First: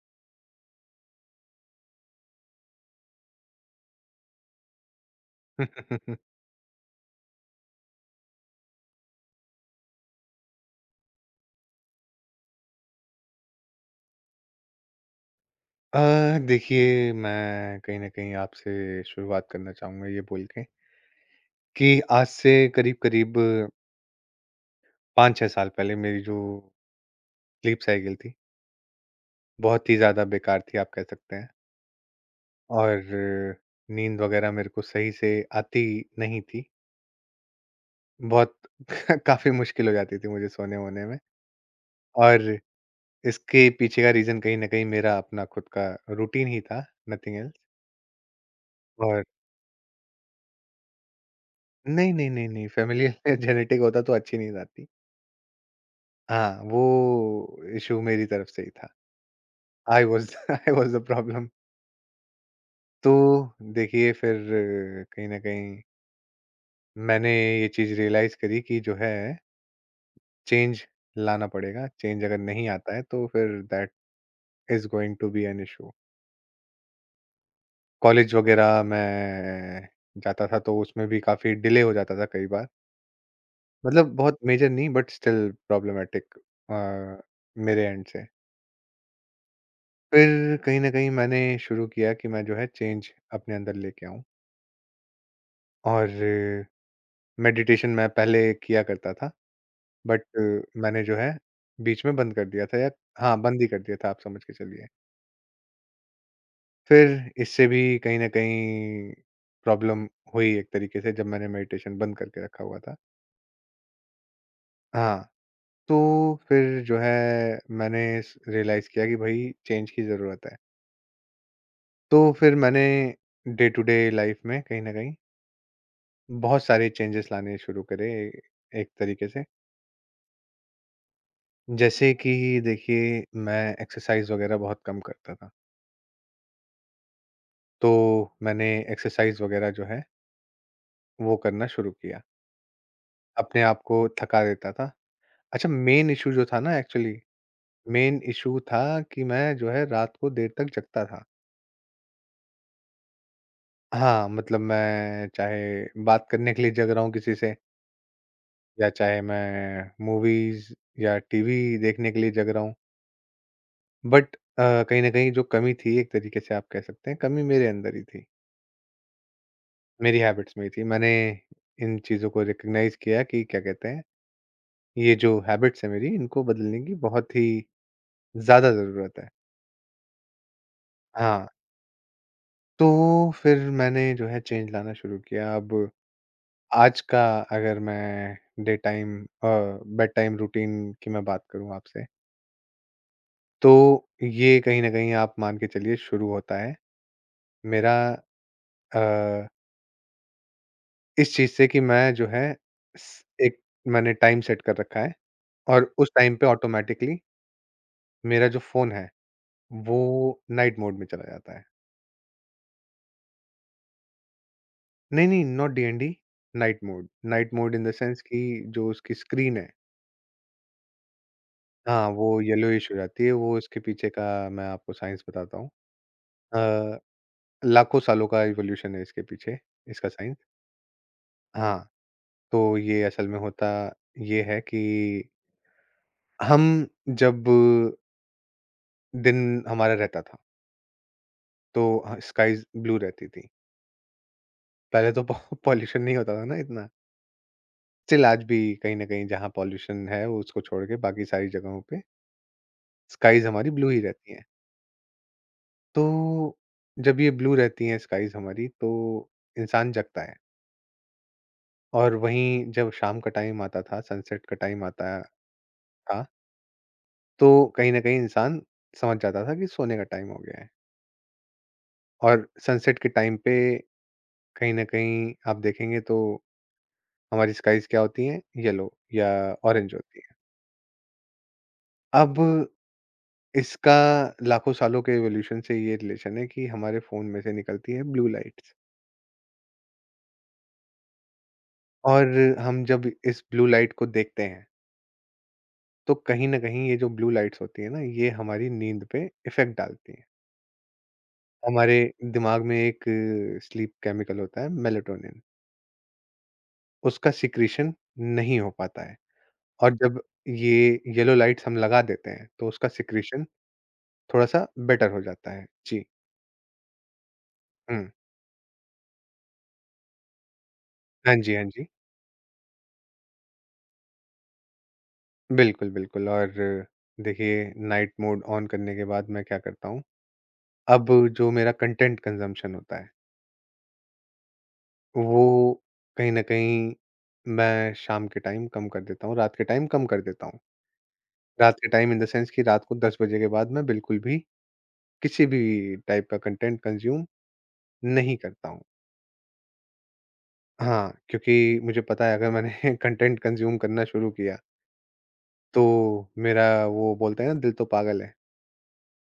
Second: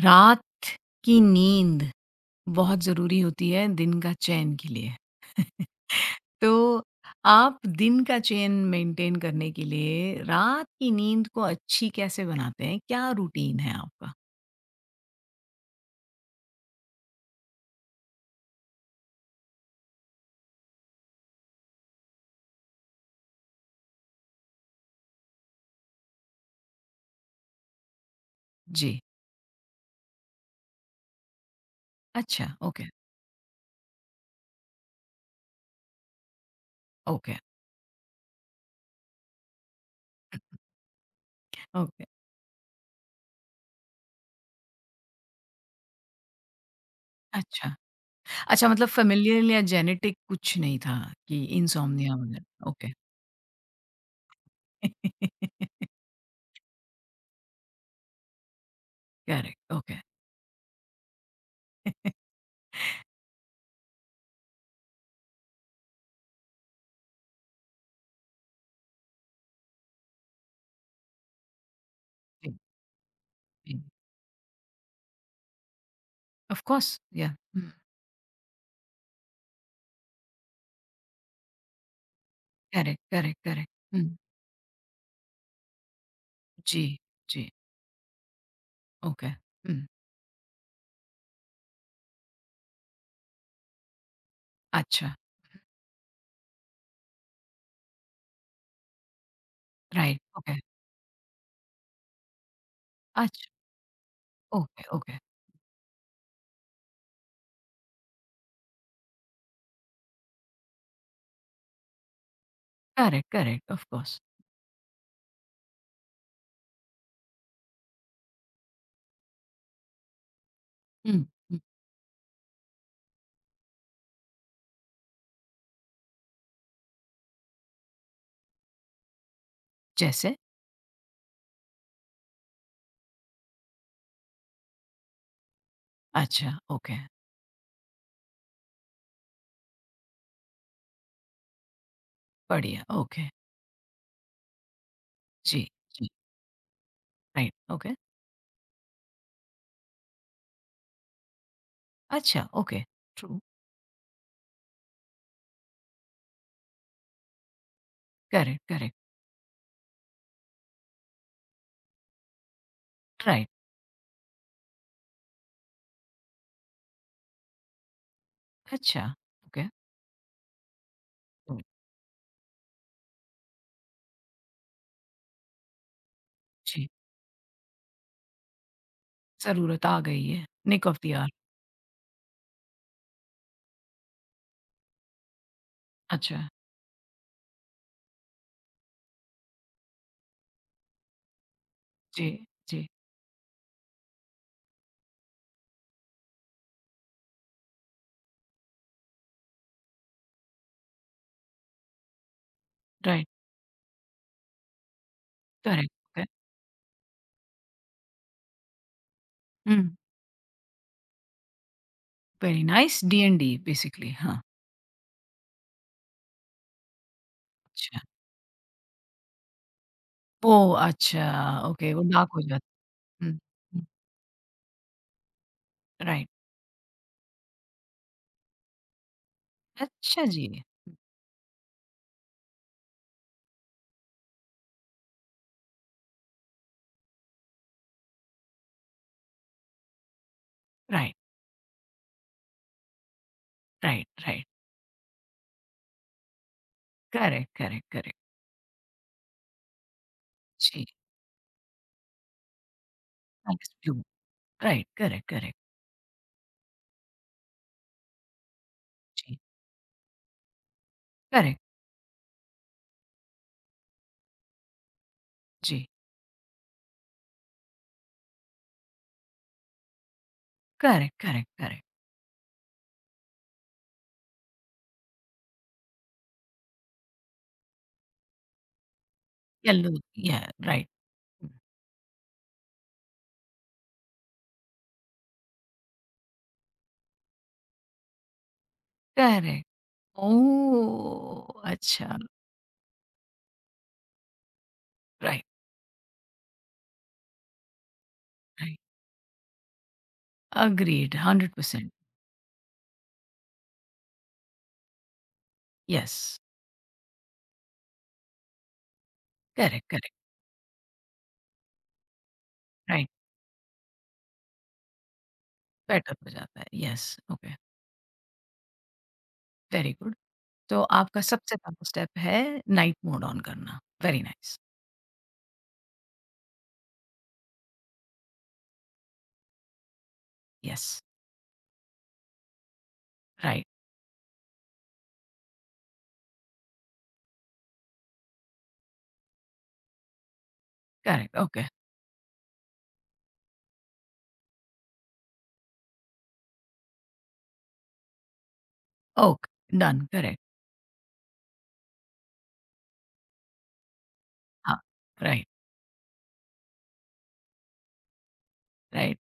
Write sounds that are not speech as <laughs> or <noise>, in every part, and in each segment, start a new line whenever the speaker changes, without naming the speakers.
रात की नींद बहुत ज़रूरी होती है दिन का चैन के लिए।
<laughs>
तो आप दिन का चैन मेंटेन करने के लिए रात की नींद को अच्छी कैसे बनाते हैं? क्या रूटीन है आपका?
अ, देखिए मैं कहीं न कहीं आपसे शुरुआत करना चाहूँगा ये बोल के कि आज से करीब-करीब 5-6 साल पहले मेरी जो स्लीप साइकिल थी,
जी।
बहुत ही ज़्यादा बेकार थी आप कह सकते हैं।
अच्छा, ओके,
और नींद वग़ैरह मेरे को सही से आती नहीं थी।
ओके,
बहुत <laughs> काफ़ी मुश्किल हो जाती थी मुझे सोने-वोने में।
ओके।
और इसके पीछे का रीज़न कहीं न कहीं मेरा अपना खुद का रूटीन ही था, नथिंग एल्स।
अच्छा। अच्छा मतलब
और
फ़ैमिलियल या जेनेटिक कुछ नहीं था कि
नहीं,
इनसोम्निया
नहीं, नहीं, नहीं,
वगैरह? ओके।
फ़ैमिलियल जेनेटिक <laughs> होता तो अच्छी नींद आती।
<laughs>
हाँ, वो इश्यू मेरी तरफ से ही था।
Correct, okay.
I was <laughs> I was the problem. <laughs>
<laughs>
तो देखिए फिर कहीं न कहीं मैंने ये चीज़ रियलाइज़ करी कि जो है चेंज लाना पड़ेगा, चेंज अगर
जी,
नहीं आता है तो फिर
जी।
That is going to be an issue.
Of course, या हुँ।
कॉलेज वग़ैरह मैं जाता था तो उसमें भी काफ़ी डिले हो जाता था कई बार।
Correct, correct, correct. हुँ।
मतलब बहुत मेजर नहीं बट स्टिल प्रॉब्लमैटिक अ,
जी, जी।
मेरे एंड से।
ओके। हुँ।
फिर कहीं न कहीं मैंने शुरू किया कि मैं जो है चेंज अपने अंदर लेके आऊँ।
अच्छा,
और मेडिटेशन मैं पहले किया करता था,
राइट,
बट
ओके,
मैंने जो है बीच में बंद कर दिया था, या हाँ,
अच्छा,
बंद ही कर दिया था आप समझ के
ओके,
चलिए।
ओके,
फिर इससे भी कहीं न कहीं प्रॉब्लम हुई एक तरीके से जब मैंने मेडिटेशन बंद करके रखा हुआ था।
Correct, correct, of course.
हाँ, तो फिर जो है मैंने स रियलाइज़ किया कि भई चेंज की ज़रूरत है।
हुँ, हुँ,
तो फिर मैंने डे टू डे लाइफ़ में कहीं न कहीं बहुत सारे चेंजेस लाने शुरू करे एक तरीके से।
जैसे?
जैसे कि देखिए मैं एक्सरसाइज वगैरह बहुत कम करता था।
अच्छा, ओके,
तो मैंने एक्सरसाइज वगैरह जो है वो करना शुरू किया।
बढ़िया, ओके,
अपने आप को थका देता था।
जी,
अच्छा
जी,
मेन इश्यू जो था ना actually,
right, okay,
main issue था कि मैं जो है रात को देर तक जगता था।
अच्छा, ओके, ट्रू,
हाँ, मतलब मैं चाहे बात करने के लिए जग रहा हूँ किसी से,
करेक्ट,
या
करेक्ट,
चाहे मैं मूवीज़ या टीवी देखने के लिए जग रहा हूँ।
राइट,
बट कहीं न कहीं जो कमी थी एक तरीके से आप कह सकते हैं, कमी मेरे अंदर ही थी।
अच्छा, ओके,
मेरी हैबिट्स में ही थी। मैंने
हुँ,
इन चीज़ों को रिकॉग्नाइज़ किया कि क्या कहते हैं, ये जो हैबिट्स है मेरी इनको बदलने
जी,
की बहुत ही ज़्यादा ज़रूरत है।
ज़रूरत आ गई है, निक ऑफ द आवर,
हाँ, तो फिर मैंने जो है चेंज लाना शुरू किया। अब
अच्छा,
आज का अगर मैं day time bed time routine की मैं बात करूँ आपसे,
जी, जी,
तो ये कहीं न कहीं आप मान के चलिए शुरू होता है मेरा अ, इस चीज़ से कि मैं जो है स
राइट,
एक मैंने टाइम सेट कर रखा है और
करेक्ट,
उस
ओके,
टाइम पे ऑटोमैटिकली मेरा जो फ़ोन है,
हुँ,
वो नाइट मोड में चला जाता है।
वेरी नाइस, डी-एन-डी बेसिकली, हाँ,
नहीं, नहीं, not DND, night mode. Night mode in the
अच्छा,
सेंस कि जो उसकी स्क्रीन है,
ओह! अच्छा, ओके, वो
हाँ,
डार्क
वो
हो जाता
येलोइश हो जाती
है,
है,
हुँ,
वो इसके
हुँ,
पीछे का मैं आपको साइंस बताता हूँ।
राइट,
अ, लाखों सालों का इवोल्यूशन है इसके पीछे, इसका
अच्छा
साइंस।
जी,
हाँ, तो ये असल में होता ये है कि हम जब दिन हमारा रहता था,
राइट।
तो ह स्काईज़ ब्लू रहती थी।
Right, right.
पहले तो पॉ पॉल्यूशन <laughs> नहीं होता था ना इतना।
Correct, correct, correct.
स्टिल आज भी कहीं न कहीं जहाँ पॉल्यूशन है वो उसको छोड़
जी,
के बाकी सारी जगहों पे स्काईज़ हमारी
नाइस
ब्लू
ब्लू।
ही रहती हैं।
Right, correct, correct.
तो जब ये ब्लू रहती हैं स्काईज़ हमारी तो
जी,
इंसान जगता है,
करेक्ट,
और वहीं जब शाम का टाइम आता था, सनसेट का टाइम आता
जी।
था, तो कहीं न कहीं इंसान समझ जाता था कि सोने का टाइम हो गया है।
Correct, correct, correct.
और सनसेट के टाइम पे कहीं न कहीं आप देखेंगे तो हमारी स्काईज़ क्या होती हैं, येलो या
येलो
ऑरेंज होती हैं।
या राइट।
अब इसका लाखों सालों के इवोल्यूशन से ये रिलेशन है कि हमारे फ़ोन में से निकलती है ब्लू लाइट्स,
करेक्ट। ओह! अच्छा,
और हम जब इस ब्लू लाइट को देखते हैं,
राइट,
तो कहीं न कहीं ये जो ब्लू लाइट्स होती हैं ना, ये हमारी
राइट।
नींद पे इफ़ेक्ट डालती हैं।
एग्रीड 100%
हमारे दिमाग में एक स्लीप केमिकल होता है मेलाटोनिन,
यस।
उसका सिक्रीशन नहीं हो पाता है,
करेक्ट,
और
करेक्ट,
जब ये येलो लाइट्स हम लगा देते हैं, तो उसका
राइट।
सिक्रीशन थोड़ा-सा बेटर हो जाता है। जी।
बेटर हो जाता है। यस, ओके,
हुँ।
Very good. तो आपका
हाँ जी,
सबसे
हाँ
पहला
जी।
स्टेप है नाइट मोड ऑन करना। Very nice.
बिल्कुल, बिल्कुल। और देखिए नाइट मोड ऑन करने के बाद मैं क्या करता हूँ,
यस,
अब जो मेरा कंटेंट कंज़म्पशन होता है,
राइट,
वो कहीं न कहीं मैं शाम के टाइम कम कर देता हूँ, रात के टाइम कम कर देता हूँ।
करेक्ट, ओके,
रात के टाइम इन द सेंस कि रात को 10 बजे के बाद मैं बिल्कुल भी किसी भी टाइप का कंटेंट कंज़्यूम नहीं करता हूँ।
Okay, done, correct.
हाँ, क्योंकि मुझे पता है अगर मैंने <laughs> कंटेंट कंज़्यूम करना शुरू किया,
हाँ, राइट,
तो मेरा वो बोलते हैं ना, दिल तो पागल है।
राइट।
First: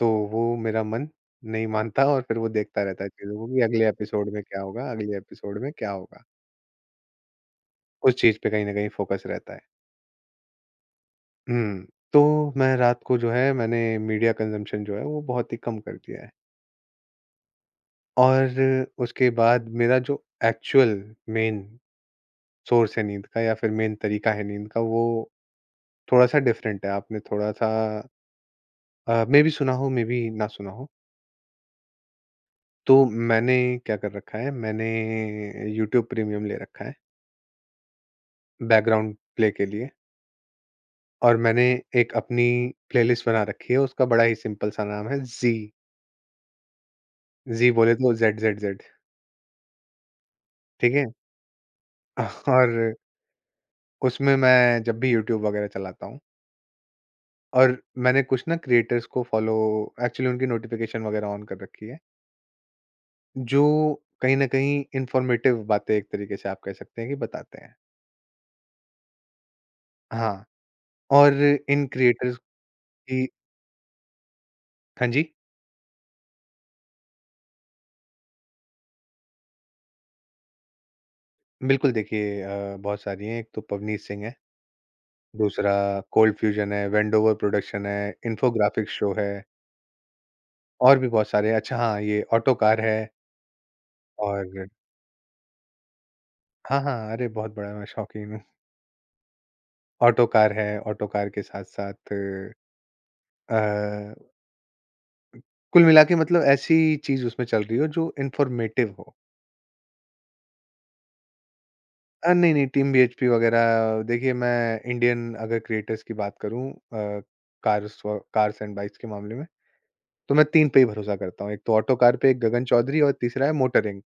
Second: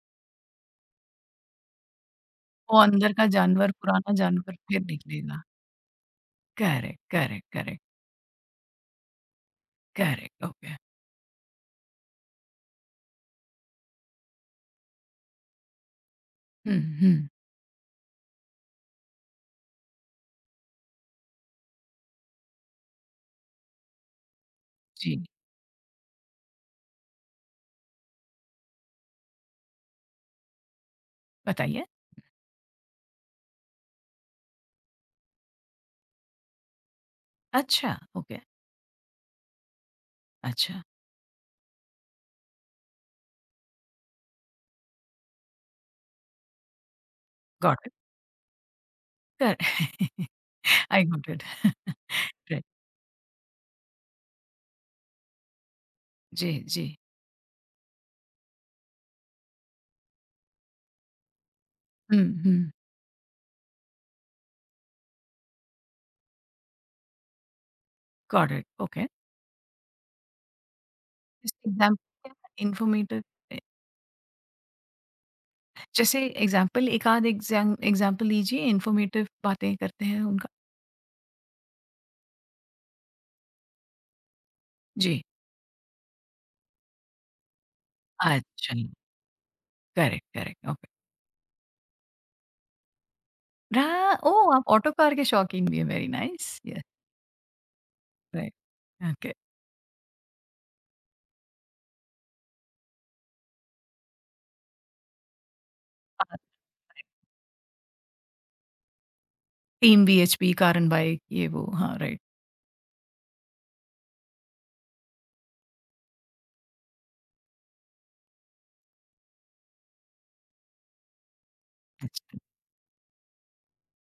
तो वो मेरा मन नहीं मानता और फिर वो
वो
देखता रहता है
अंदर का
चीज़ों को कि
जानवर,
अगले
पुराना
एपिसोड में
जानवर
क्या
फिर
होगा, अगले
निकलेगा।
एपिसोड में क्या होगा?
करेक्ट, करेक्ट, करेक्ट,
उस चीज़ पे कहीं न कहीं फ़ोकस रहता है।
Correct, okay.
हुँ। तो मैं रात को जो है मैंने मीडिया कंज़म्पशन जो है वो बहुत ही कम कर दिया है।
हुँ, हुँ।
और उसके बाद मेरा जो एक्चुअल मेन सोर्स है नींद का, या फिर मेन तरीका है नींद का, वो
जी,
थोड़ा-सा डिफ़रेंट है। आपने थोड़ा-सा मेबी सुना हो मेबी ना सुना हो।
बताइए।
तो मैंने क्या कर रखा है, मैंने यूट्यूब प्रीमियम ले रखा है।
अच्छा, ओके,
बैकग्राउंड प्ले के लिए,
अच्छा,
और मैंने एक अपनी प्लेलिस्ट बना रखी है, उसका बड़ा ही सिंपल सा नाम है ज़ी, ज़ी
गॉट इट,
बोले तो ज़ेड-ज़ेड-ज़ेड,
कर <laughs>
ठीक
आई
है?
Got it.
<laughs>
राइट, <laughs>
और उसमें मैं जब भी यूट्यूब वगैरह चलाता हूँ,
जी, जी।
और मैंने कुछ ना क्रिएटर्स को फॉलो एक्चुअली उनकी नोटिफ़िकेशन वगैरह ऑन कर रखी है,
हुँ, हुँ,
जो कहीं न कहीं इन्फॉर्मेटिव बातें एक तरीके से आप कह सकते हैं कि बताते हैं।
Got it, okay.
हाँ, और
जैसे
इन
एग्ज़ाम्पल
क्रिएटर्स
क्या इन्फॉर्मेटिव
की,
ए,
हाँ जी,
जैसे एग्ज़ाम्पल एक आध एग्ज़ाम्पल लीजिए, इन्फॉर्मेटिव बातें करते हैं उनका।
बिल्कुल देखिए बहुत सारी हैं, एक तो पवनीत सिंह है।
जी,
दूसरा कोल्ड फ्यूजन है, वेंडोवर प्रोडक्शन है,
अच्छा,
इन्फोग्राफिक्स शो है,
करेक्ट, करेक्ट, ओके।
और भी बहुत सारे। अच्छा हाँ, ये ऑटोकार है,
रहा ओह! आप
और
ऑटो कार के शौकीन भी हैं, वेरी नाइस।
हाँ,
यस।
हाँ, अरे बहुत बड़ा मैं शौकीन हूँ।
Right, okay.
ऑटोकार है, ऑटोकार के साथ-साथ अ, कुल मिला के
अ,
मतलब ऐसी चीज़ उसमें चल रही हो जो इन्फॉर्मेटिव हो।
टीम बीएचपी, कारण बाई, ये वो, हाँ, राइट,
नहीं, नहीं, टीम बीएचपी वगैरह देखिए मैं इंडियन अगर क्रिएटर्स की बात करूँ, कार्स व कार्स एंड बाइक्स के मामले में, तो मैं 3 पे ही भरोसा करता हूँ। एक तो ऑटोकार पे,
अच्छा
एक गगन चौधरी और तीसरा है मोटरिंग।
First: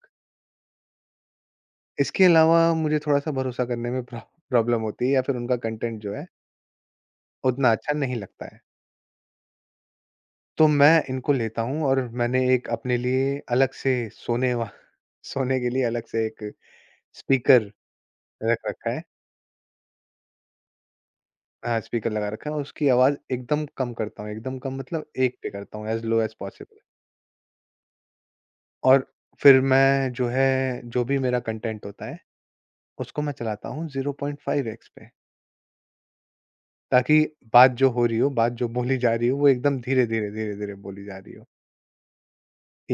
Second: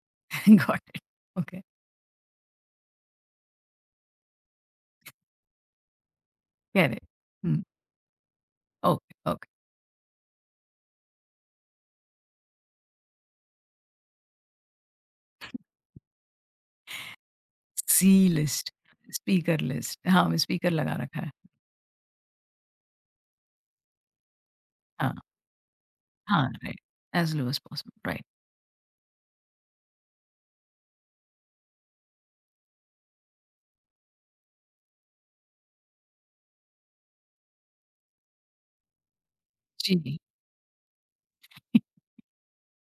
गॉट इट, ओके,
इसके अलावा मुझे थोड़ा-सा भरोसा करने में प्रॉब्लम होती है या फिर उनका कंटेंट जो है,
कह <laughs> हुँ,
उतना अच्छा नहीं लगता है।
ओके, ओके,
तो मैं इनको लेता हूँ और मैंने एक अपने लिए अलग से सोने वा <laughs> सोने के लिए अलग से एक स्पीकर
सी
रख
लिस्ट,
रखा है,
स्पीकर लिस्ट, <laughs> हाँ, मैं स्पीकर लगा रखा है,
हाँ, स्पीकर लगा रखा है, और उसकी आवाज़ एकदम कम करता हूँ, एकदम कम मतलब
हाँ,
1 पे करता हूँ, एज़ लो एज़
हाँ,
possible.
Right, as low as possible, right,
और फिर मैं जो है, जो भी मेरा कंटेंट होता है, उसको मैं चलाता हूँ 0.5 एक्स पे। ताकि बात जो हो रही हो, बात जो बोली जा रही हो, वो एकदम
जी।
धीरे-धीरे, धीरे-धीरे बोली जा रही हो।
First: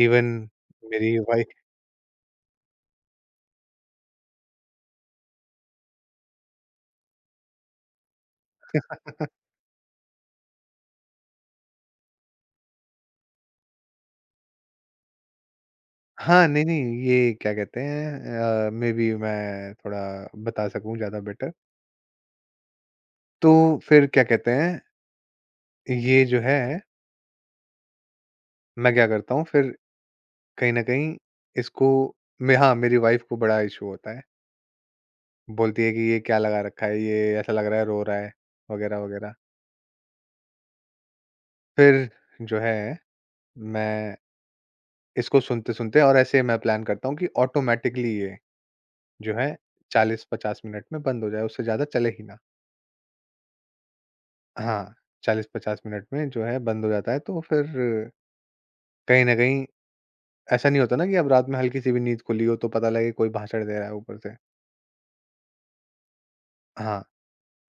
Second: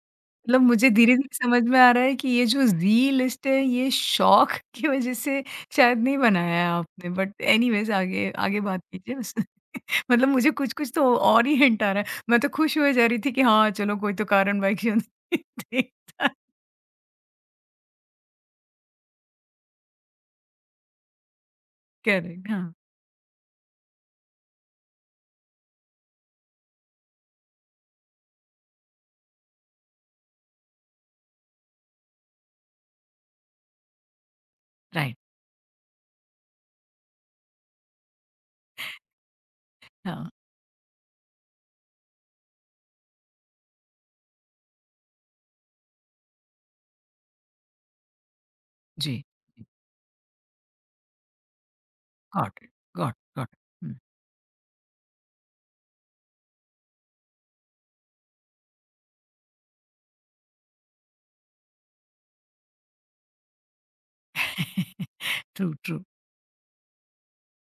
इवन
मतलब मुझे
मेरी
धीरे-धीरे
वाइफ
समझ में आ रहा है कि ये जो ज़ी लिस्ट है ये शौक <laughs> की वज़ह से शायद नहीं बनाया है आपने बट एनीवेज़ आगे आगे बात कीजिए बस।
<laughs>
<laughs> मतलब मुझे कुछ-कुछ तो और ही हिंट आ रहा है। मैं तो खुश हुए जा रही थी कि हाँ, चलो कोई तो कारण बाकी <laughs> देखता
हाँ, नहीं, नहीं, ये क्या कहते हैं, मे बी मैं थोड़ा बता सकूँ ज़्यादा बेटर।
करेक्ट हाँ,
तो फिर क्या कहते हैं, ये जो है, मैं क्या करता हूँ, फिर कहीं न कहीं इसको मैं, हाँ, मेरी वाइफ को बड़ा इश्यू होता है।
राइट
बोलती है कि ये क्या लगा रखा है, ये ऐसा लग रहा है रो रहा है, वगैरह-वगैरह।
हाँ,
फिर जो है, मैं इसको सुनते-सुनते, और ऐसे मैं प्लान करता हूँ कि ऑटोमैटिकली ये
जी।
जो है 40-50 मिनट में बंद हो जाए, उससे ज़्यादा चले ही ना।
गॉट इट, गॉट गॉट हुँ।
हाँ, 40-50 मिनट में जो है बंद हो जाता है तो फिर कहीं न कहीं ऐसा नहीं होता ना कि अब रात में हल्की-सी भी नींद खुली हो तो पता लगे कोई भाषण दे रहा है ऊपर से।
ट्रू, ट्रू
हाँ,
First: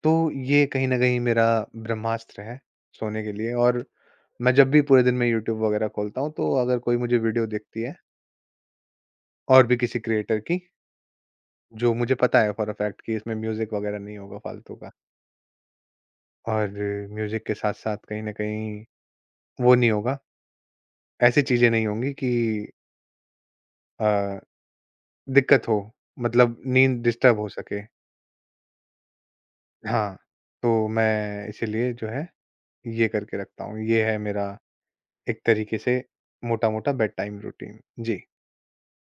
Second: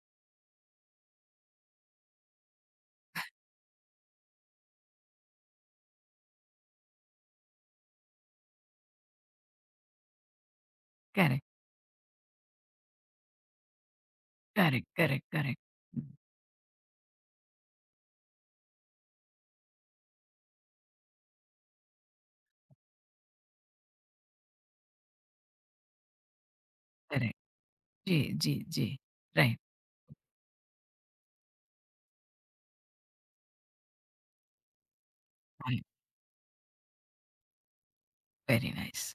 तो ये कहीं न कहीं मेरा ब्रह्मास्त्र है सोने के लिए। और मैं जब भी पूरे दिन में यूट्यूब वगैरह खोलता हूँ तो अगर कोई मुझे वीडियो दिखती है और भी किसी क्रिएटर की,
करेक्ट,
जो मुझे पता है फॉर अ फैक्ट कि इसमें म्यूज़िक वगैरह नहीं होगा फालतू
करेक्ट,
का।
करेक्ट, करेक्ट,
और म्यूज़िक के साथ-साथ कहीं न कहीं वो नहीं होगा, ऐसी चीज़ें नहीं होंगी कि अ, दिक्कत हो, मतलब नींद
करेक्ट
डिस्टर्ब हो सके।
<laughs> जी, जी, जी, राइट।
हाँ, तो मैं इसीलिए जो है ये करके रखता हूँ। ये है मेरा एक तरीके से मोटा-मोटा बेड टाइम रूटीन। जी।
Very nice.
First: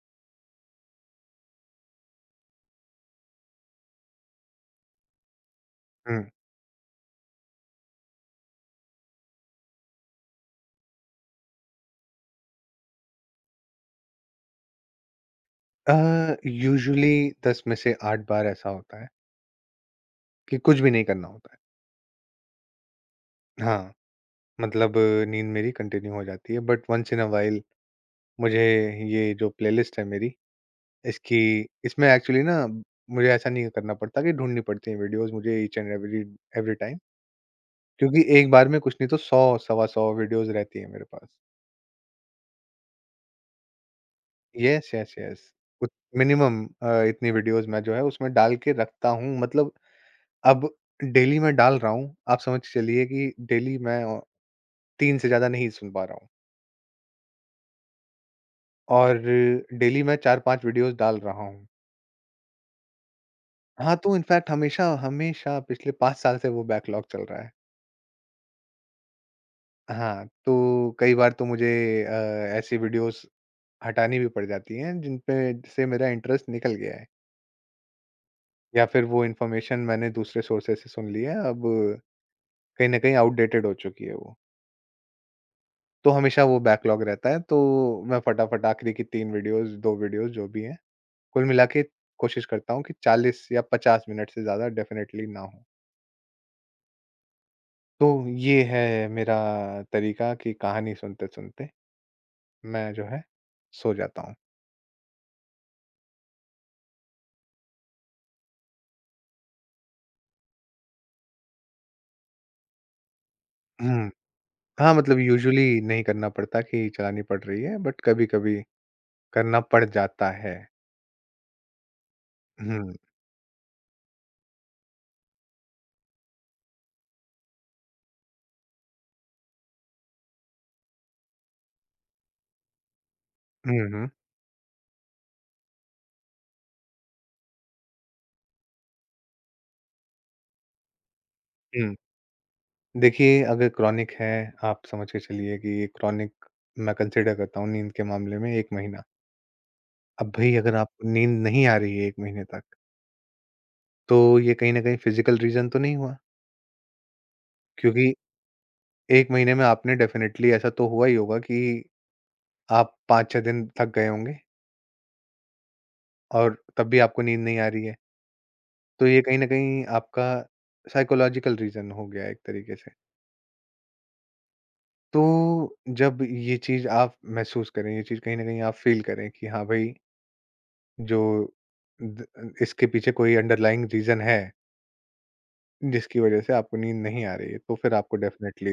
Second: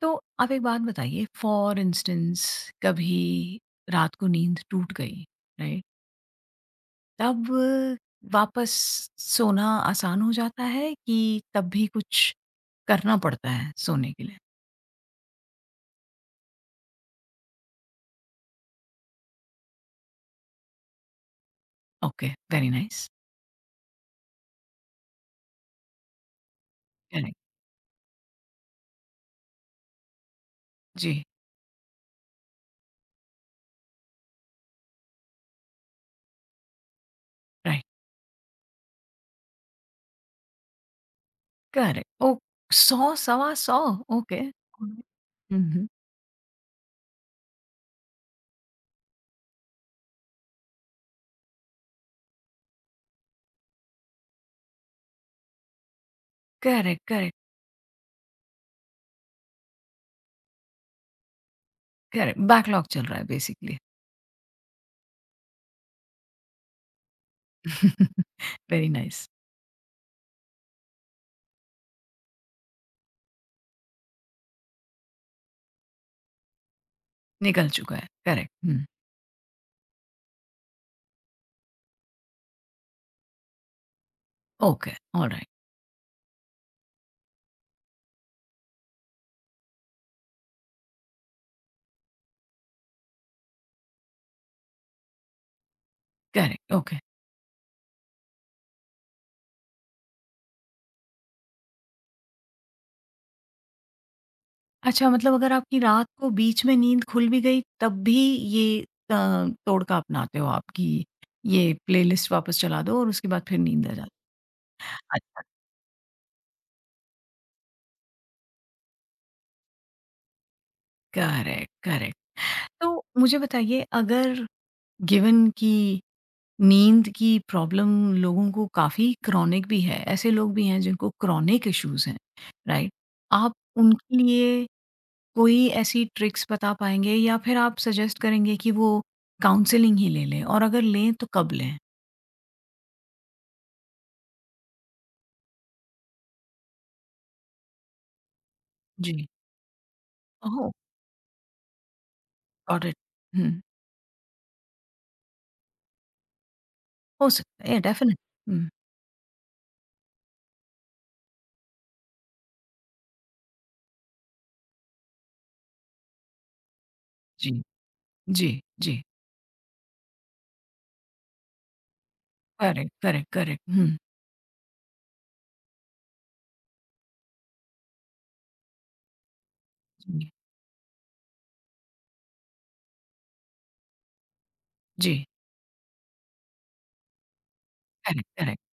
तो आप एक बात बताइए फॉर इंस्टेंस कभी रात को नींद टूट गई, राइट?
हुँ।
तब वापस सोना आसान हो जाता है कि तब भी कुछ करना पड़ता है सोने के लिए?
यूजुअली 10 में से 8 बार ऐसा होता है कि कुछ भी नहीं करना होता है।
Okay, very nice.
हाँ, मतलब नींद मेरी कंटिन्यू हो जाती है but once in a
correct,
while मुझे ये जो प्लेलिस्ट है मेरी,
जी,
इसकी इसमें एक्चुअली ना मुझे ऐसा नहीं करना पड़ता कि ढूँढनी पड़ती हैं वीडियोज़ मुझे each and every every time,
right,
क्योंकि एक बार में कुछ नहीं तो 100 सवा 100 वीडियोज़ रहती हैं मेरे पास।
करेक्ट। ओह! 100 सवा 100 ओके।
येस,
हुँ,
येस, येस।
हुँ।
उत मिनिमम इतनी वीडियोज़ मैं जो है उसमें डाल के रखता हूँ। मतलब अब डेली मैं डाल रहा हूँ, आप समझ के चलिए कि डेली मैं 3 से ज़्यादा नहीं सुन पा रहा हूँ,
करेक्ट, करेक्ट,
और डेली मैं 4-5 वीडियोज़ डाल रहा हूँ।
करेक्ट। बैकलॉग चल रहा है बेसिकली।
हाँ, तो इनफैक्ट हमेशा हमेशा पिछले 5 साल से वो बैकलॉग चल रहा है।
<laughs> Very nice.
हाँ, तो कई बार तो मुझे अ, ऐसी वीडियोज़ हटानी भी पड़ जाती हैं, जिन पे से मेरा इंटरेस्ट निकल गया है,
निकल चुका है, करेक्ट।
या
हुँ,
फिर वो इन्फॉर्मेशन मैंने दूसरे सोर्सेज़ से सुन ली है, अब कहीं न कहीं आउटडेटेड हो चुकी है वो।
Okay, alright.
तो हमेशा वो बैकलॉग रहता है, तो मैं फटाफट आखिरी की 3 वीडियोज़, 2 वीडियोज़ जो भी हैं, कुल मिला के कोशिश करता हूँ कि 40 या 50 मिनट से ज़्यादा डेफ़िनेटली ना हो।
Correct, okay.
तो ये है मेरा तरीका कि कहानी सुनते-सुनते मैं जो है, सो जाता हूँ।
अच्छा मतलब अगर आपकी रात को बीच में नींद खुल भी गई तब भी ये अ, तोड़का अपनाते हो आप कि ये प्लेलिस्ट वापस चला दो और उसके बाद फिर नींद आ जाती
हम्म। हाँ,
है।
मतलब
अच्छा,
यूजुअली नहीं करना पड़ता कि चलानी पड़ रही है, बट कभी-कभी करना पड़ जाता है।
Correct, correct.
हुँ,
तो मुझे बताइए अगर गिवन कि नींद की प्रॉब्लम लोगों को काफ़ी क्रॉनिक भी है, ऐसे लोग भी हैं जिनको क्रॉनिक इश्यूज़ हैं, राइट? आप
हुँ, हुँ,
उनके लिए कोई ऐसी ट्रिक्स बता पाएँगे या फिर आप सजेस्ट करेंगे कि वो काउंसलिंग ही ले लें और अगर लें तो कब लें?
हुँ। देखिए, अगर क्रोनिक है, आप समझ के चलिए कि क्रोनिक मैं कंसिडर करता हूँ नींद के मामले में 1 महीना।
जी।
अब भई
ओह!
अगर आपको नींद नहीं आ रही है 1 महीने तक,
गॉट इट। हुँ,
तो ये कहीं न कहीं फिज़िकल रीज़न तो नहीं हुआ?
हो सकता है, या
क्योंकि
डेफिनिट हुँ।
1 महीने में आपने डेफ़िनेटली ऐसा तो हुआ ही होगा कि आप 5-6 दिन थक गए होंगे और तब भी आपको नींद
जी,
नहीं आ रही है।
जी, जी।
तो ये कहीं न कहीं आपका साइकोलॉजिकल रीज़न हो गया एक तरीके से।
Correct, correct, correct. हुँ।
तो जब ये चीज़ आप महसूस करें, ये चीज़ कहीं न कहीं आप फ़ील करें कि हाँ भाई,
जी।
जो द इसके पीछे कोई अंडरलाइंग रीज़न है,
जी,
जिसकी वज़ह से आपको नींद नहीं आ रही है, तो फिर आपको
करेक्ट, करेक्ट,
डेफ़िनेटली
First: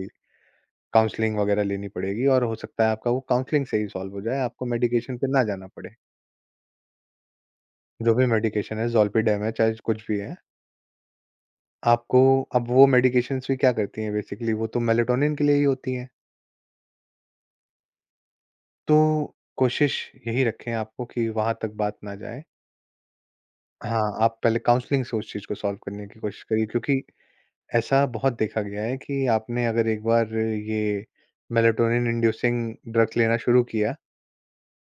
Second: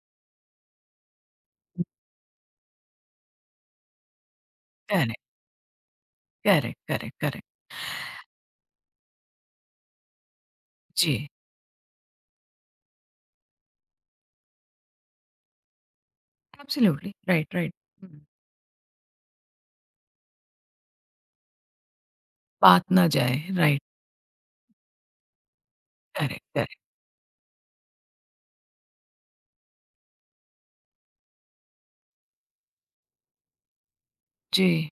काउंसलिंग वग़ैरह लेनी पड़ेगी, और हो सकता है आपका वो काउंसलिंग से ही सॉल्व हो जाए, आपको मेडिकेशन
करेक्ट,
पे ना जाना पड़े।
Correct, correct, correct.
जो भी मेडिकेशन है, ज़ोलपीडेम है, चाहे कुछ भी है,
जी,
आपको, अब वो मेडिकेशंस भी क्या करती हैं बेसिकली, वो तो मेलेटोनिन के लिए ही होती हैं।
Absolutely, right, right. हुँ,
तो कोशिश यही रखें आपको कि वहाँ तक बात ना जाए।
बात ना जाए, राइट,
हाँ, आप पहले काउंसलिंग से उस चीज़ को सॉल्व करने की कोशिश
करेक्ट,
करिए,
करेक्ट।
क्योंकि ऐसा बहुत देखा गया है कि आपने अगर एक बार ये मेलाटोनिन इंड्यूसिंग ड्रग्स लेना शुरू किया,
जी,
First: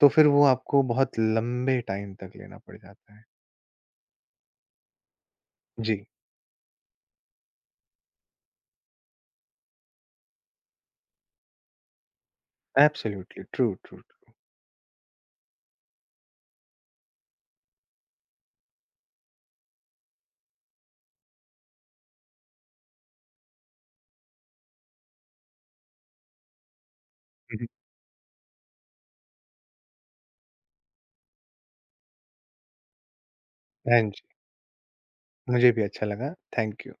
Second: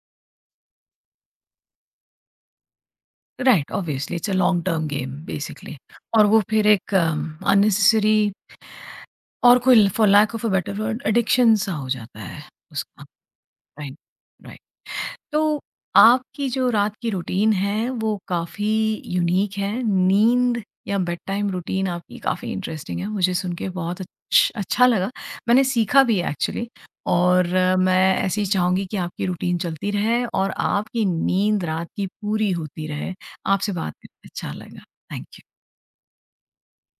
तो फिर वो आपको बहुत लंबे टाइम तक लेना पड़ जाता है।
Right, obviously it's a long term game basically
जी,
और वो फिर एक अननेसेसरी और कोई for lack of a better word addiction सा हो जाता है उसका
absolutely true,
right
true, true.
Right तो आपकी जो रात की रूटीन है वो काफ़ी यूनिक है नींद या बेड टाइम रूटीन आपकी काफ़ी इंटरेस्टिंग है मुझे सुन के बहुत अच्छा लगा मैंने सीखा भी एक्चुअली और
हुँ, हुँ।
मैं ऐसे ही चाहूँगी कि आपकी रूटीन चलती रहे और आपकी नींद रात की पूरी होती रहे आपसे बात
हाँ जी,
करके अच्छा लगा थैंक यू
मुझे भी अच्छा लगा। Thank you.